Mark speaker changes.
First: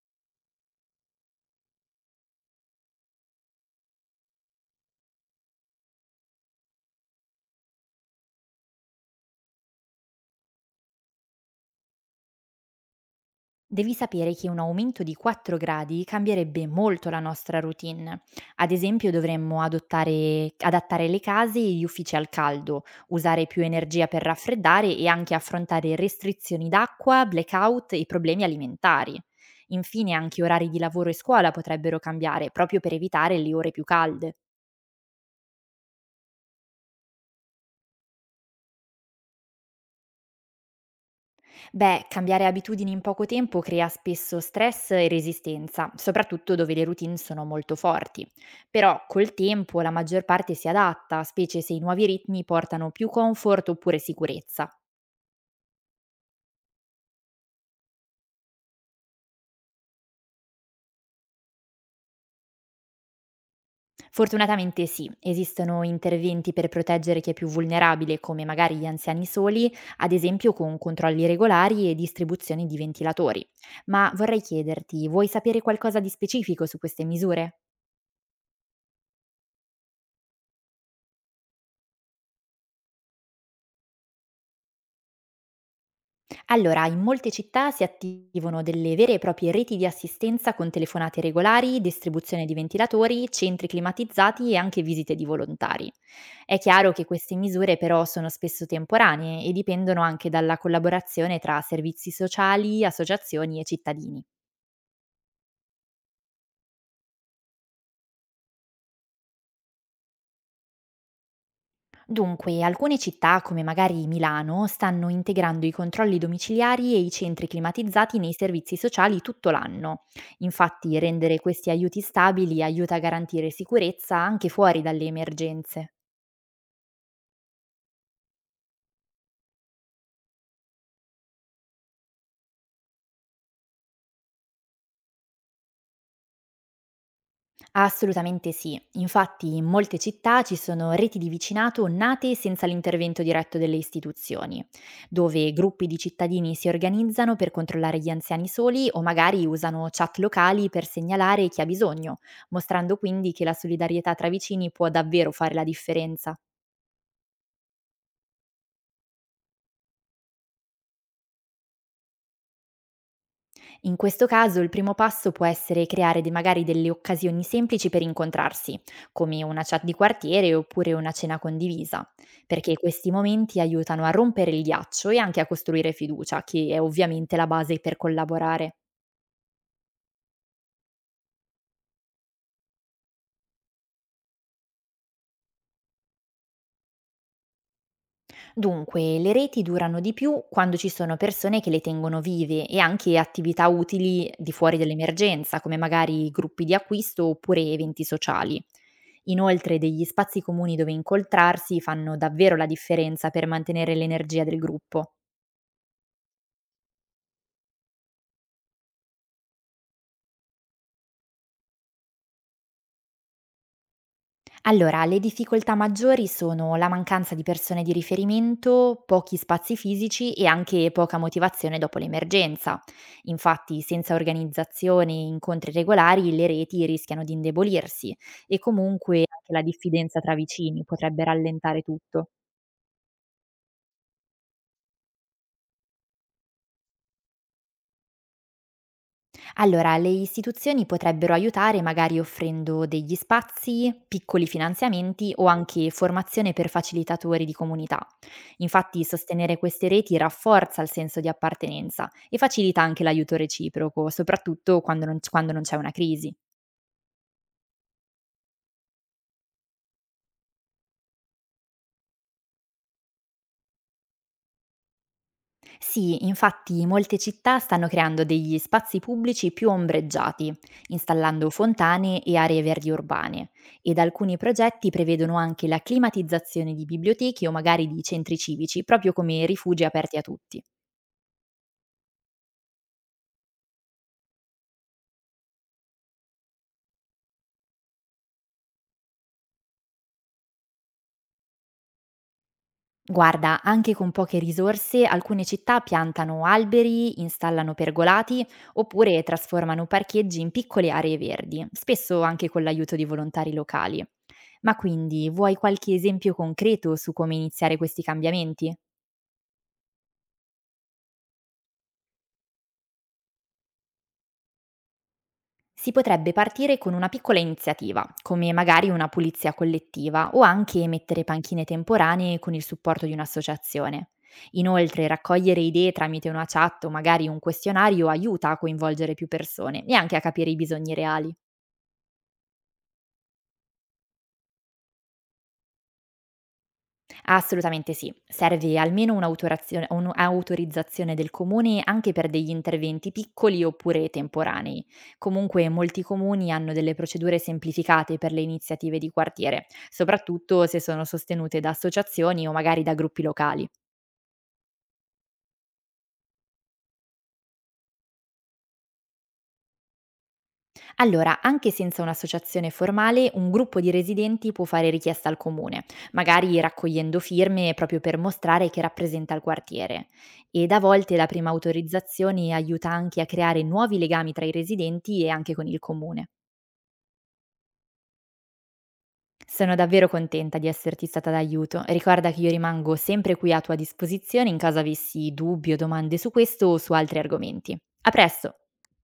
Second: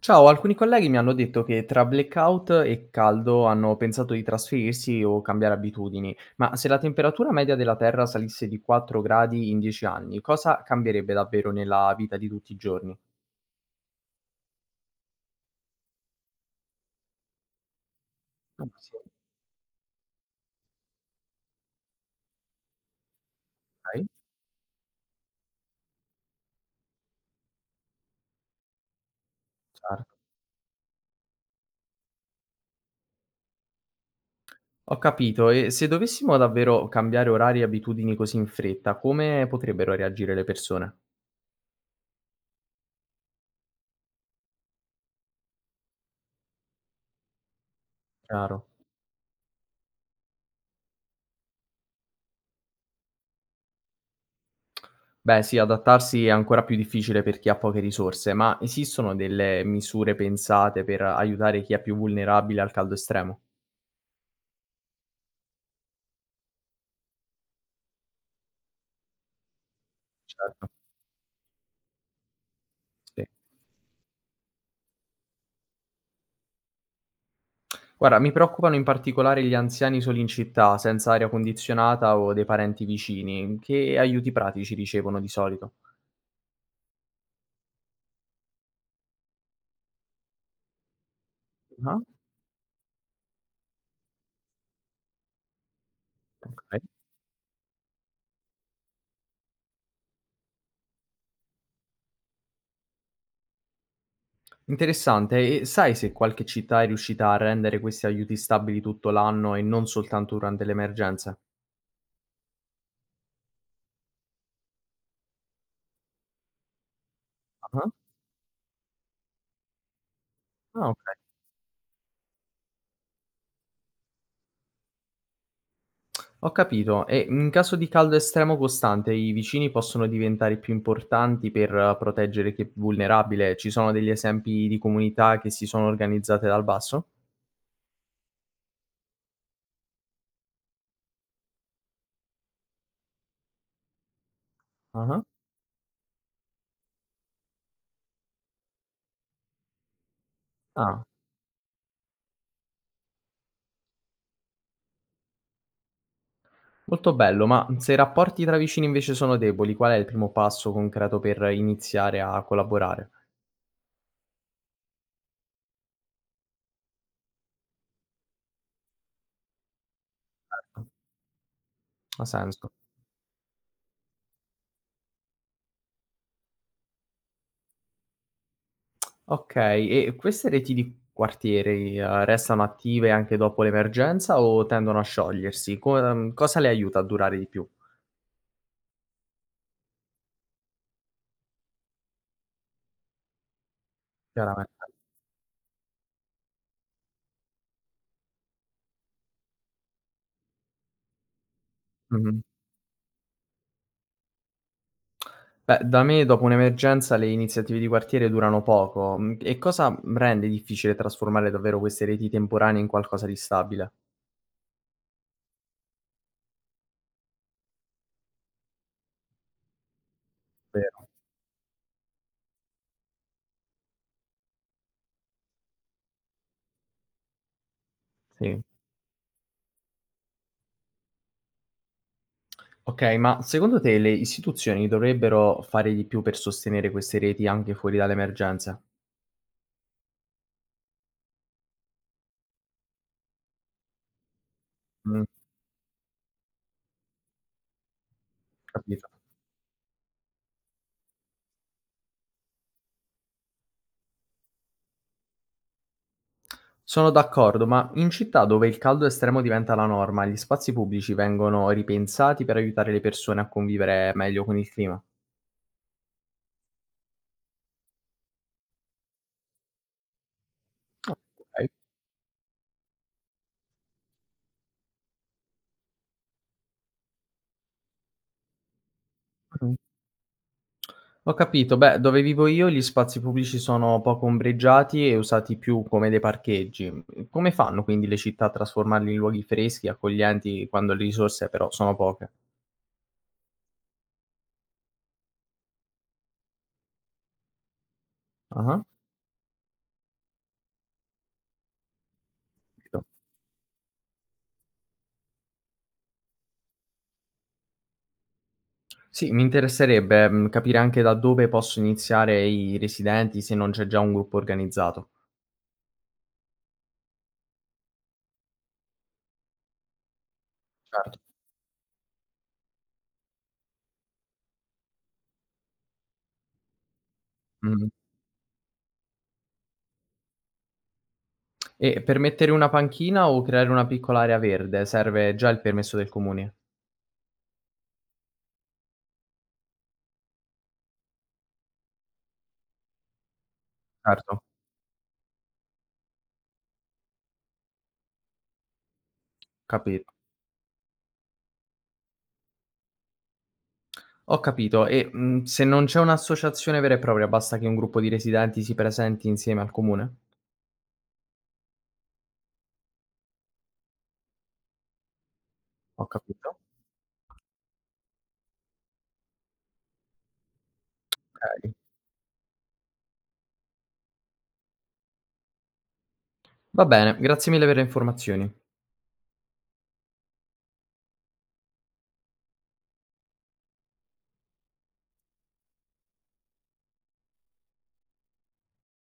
Speaker 1: Ciao, alcuni colleghi mi hanno detto che tra blackout e caldo hanno pensato di trasferirsi o cambiare abitudini, ma se la temperatura media della Terra salisse di 4 gradi in 10 anni, cosa cambierebbe davvero nella vita di tutti i giorni?
Speaker 2: Devi sapere che un aumento di 4 gradi cambierebbe molto la nostra routine.
Speaker 1: Ah,
Speaker 2: Ad
Speaker 1: sì,
Speaker 2: esempio, adattare le case e gli uffici al caldo, usare più
Speaker 1: ok,
Speaker 2: energia per raffreddare e anche affrontare restrizioni d'acqua, blackout e problemi alimentari. Infine,
Speaker 1: certo.
Speaker 2: anche orari di lavoro e scuola potrebbero cambiare, proprio per evitare le ore più calde.
Speaker 1: Ho capito, e se dovessimo davvero cambiare orari e abitudini così in fretta, come potrebbero reagire le persone?
Speaker 2: Beh, cambiare abitudini in poco tempo crea spesso stress e resistenza, soprattutto dove le routine sono molto forti.
Speaker 1: Chiaro.
Speaker 2: Però col tempo la maggior parte si adatta, specie se i nuovi ritmi portano più comfort oppure sicurezza.
Speaker 1: Beh sì, adattarsi è ancora più difficile per chi ha poche risorse, ma esistono delle misure pensate per aiutare chi è più vulnerabile al caldo estremo?
Speaker 2: Fortunatamente sì, esistono interventi per proteggere chi è più vulnerabile, come magari gli anziani soli, ad esempio
Speaker 1: Certo,
Speaker 2: con controlli regolari e distribuzioni di
Speaker 1: sì.
Speaker 2: ventilatori. Ma vorrei chiederti, vuoi sapere qualcosa di specifico su queste misure?
Speaker 1: Guarda, mi preoccupano in particolare gli anziani soli in città, senza aria condizionata o dei parenti vicini. Che aiuti pratici ricevono di solito?
Speaker 2: Allora, in molte città si attivano delle vere e proprie reti di assistenza con telefonate regolari,
Speaker 1: Ah,
Speaker 2: distribuzione di ventilatori, centri climatizzati e anche visite di volontari. È
Speaker 1: ok.
Speaker 2: chiaro che queste misure però sono spesso temporanee e dipendono anche dalla collaborazione tra servizi sociali, associazioni e cittadini.
Speaker 1: Interessante. E sai se qualche città è riuscita a rendere questi aiuti stabili tutto l'anno e non soltanto durante le emergenze?
Speaker 2: Dunque, alcune città, come magari Milano, stanno integrando i controlli domiciliari e i centri
Speaker 1: Ah,
Speaker 2: climatizzati nei servizi sociali tutto l'anno.
Speaker 1: ah,
Speaker 2: Infatti,
Speaker 1: ok.
Speaker 2: rendere questi aiuti stabili aiuta a garantire sicurezza anche fuori dalle emergenze.
Speaker 1: Ho capito. E in caso di caldo estremo costante, i vicini possono diventare più importanti per proteggere chi è più vulnerabile? Ci sono degli esempi di comunità che si sono organizzate dal basso?
Speaker 2: Assolutamente sì. Infatti in molte città ci sono reti di vicinato nate senza l'intervento diretto delle istituzioni,
Speaker 1: Ah-ah.
Speaker 2: dove gruppi di cittadini si organizzano per controllare gli anziani soli o magari usano chat locali per
Speaker 1: Ah,
Speaker 2: segnalare chi ha bisogno, mostrando quindi che la solidarietà tra vicini può davvero fare la differenza.
Speaker 1: molto bello, ma se i rapporti tra vicini invece sono deboli, qual è il primo passo concreto per iniziare a collaborare?
Speaker 2: In questo caso il primo passo può essere magari delle occasioni semplici per incontrarsi, come una chat di quartiere oppure una cena condivisa,
Speaker 1: Ha senso.
Speaker 2: perché questi momenti aiutano a rompere il ghiaccio e anche a costruire fiducia, che è ovviamente la base per collaborare.
Speaker 1: Ok, e queste reti di quartieri, restano attive anche dopo l'emergenza o tendono a sciogliersi? Co Cosa le aiuta a durare di più?
Speaker 2: Dunque, le reti durano di più quando ci sono persone che le tengono vive e anche attività utili di fuori
Speaker 1: Chiaramente.
Speaker 2: dell'emergenza, come magari gruppi di acquisto oppure eventi sociali. Inoltre, degli spazi comuni dove incontrarsi fanno
Speaker 1: Mh-mh.
Speaker 2: davvero la differenza per mantenere l'energia del gruppo.
Speaker 1: Beh, da me dopo un'emergenza le iniziative di quartiere durano poco. Mhmm, e cosa rende difficile trasformare davvero queste reti temporanee in qualcosa di stabile?
Speaker 2: Allora, le difficoltà maggiori sono la mancanza di persone di riferimento, pochi spazi fisici e anche
Speaker 1: Vero,
Speaker 2: poca motivazione dopo l'emergenza. Infatti, senza organizzazione e incontri regolari, le reti rischiano di indebolirsi e
Speaker 1: sì.
Speaker 2: comunque anche la diffidenza tra vicini potrebbe rallentare tutto.
Speaker 1: Okay, ma secondo te le istituzioni dovrebbero fare di più per sostenere queste reti anche fuori dalle emergenze?
Speaker 2: Allora, le istituzioni potrebbero aiutare magari offrendo degli spazi, piccoli
Speaker 1: Mh,
Speaker 2: finanziamenti o anche formazione per facilitatori di comunità. Infatti,
Speaker 1: capito.
Speaker 2: sostenere queste reti rafforza il senso di appartenenza e facilita anche l'aiuto reciproco, soprattutto quando non c'è una crisi.
Speaker 1: Sono d'accordo, ma in città dove il caldo estremo diventa la norma, gli spazi pubblici vengono ripensati per aiutare le persone a convivere meglio con il clima?
Speaker 2: Sì, infatti molte città stanno creando degli spazi pubblici più ombreggiati,
Speaker 1: Ah,
Speaker 2: installando
Speaker 1: okay.
Speaker 2: fontane e aree verdi urbane, ed alcuni progetti prevedono anche la climatizzazione di biblioteche o magari di centri civici, proprio come
Speaker 1: Mh.
Speaker 2: rifugi aperti a tutti.
Speaker 1: Ho capito. Beh, dove vivo io gli spazi pubblici sono poco ombreggiati e usati più come dei parcheggi. Mhmm, Come fanno quindi le città a trasformarli in luoghi freschi, accoglienti, quando le risorse però sono poche?
Speaker 2: Guarda, anche con poche risorse, alcune città piantano alberi, installano pergolati
Speaker 1: Ah-ah,
Speaker 2: oppure trasformano parcheggi in piccole aree verdi, spesso anche con l'aiuto di
Speaker 1: capito.
Speaker 2: volontari locali. Ma quindi vuoi qualche esempio concreto su come iniziare questi cambiamenti?
Speaker 1: Sì, mi interesserebbe, capire anche da dove possono iniziare i residenti se non c'è già un gruppo organizzato.
Speaker 2: Si potrebbe partire con una piccola iniziativa, come magari una pulizia collettiva o anche
Speaker 1: Certo.
Speaker 2: mettere panchine temporanee con il supporto di un'associazione. Inoltre, raccogliere idee tramite una chat o magari un
Speaker 1: Mh-mh.
Speaker 2: questionario aiuta a coinvolgere più persone e anche a capire i bisogni reali.
Speaker 1: E per mettere una panchina o creare una piccola area verde serve già il permesso del comune?
Speaker 2: Assolutamente sì. Serve almeno un'autorizzazione del comune anche per degli interventi piccoli oppure
Speaker 1: Certo,
Speaker 2: temporanei. Comunque molti comuni hanno delle procedure semplificate per le iniziative di quartiere,
Speaker 1: capi
Speaker 2: soprattutto se sono sostenute da associazioni o magari da gruppi locali.
Speaker 1: ho capito e, se non c'è un'associazione vera e propria, basta che un gruppo di residenti si presenti insieme al comune?
Speaker 2: Allora, anche senza un'associazione formale, un gruppo di residenti può fare richiesta al comune,
Speaker 1: Ho
Speaker 2: magari
Speaker 1: capito.
Speaker 2: raccogliendo firme proprio per mostrare che rappresenta il quartiere. Ed a volte la prima
Speaker 1: Okay.
Speaker 2: autorizzazione aiuta anche a creare nuovi legami tra i residenti e anche con il comune.
Speaker 1: Va bene, grazie mille per le informazioni.
Speaker 2: Sono davvero contenta di esserti stata d'aiuto. Ricorda che io rimango sempre qui a tua disposizione in caso avessi dubbi o domande su questo o su altri argomenti. A presto!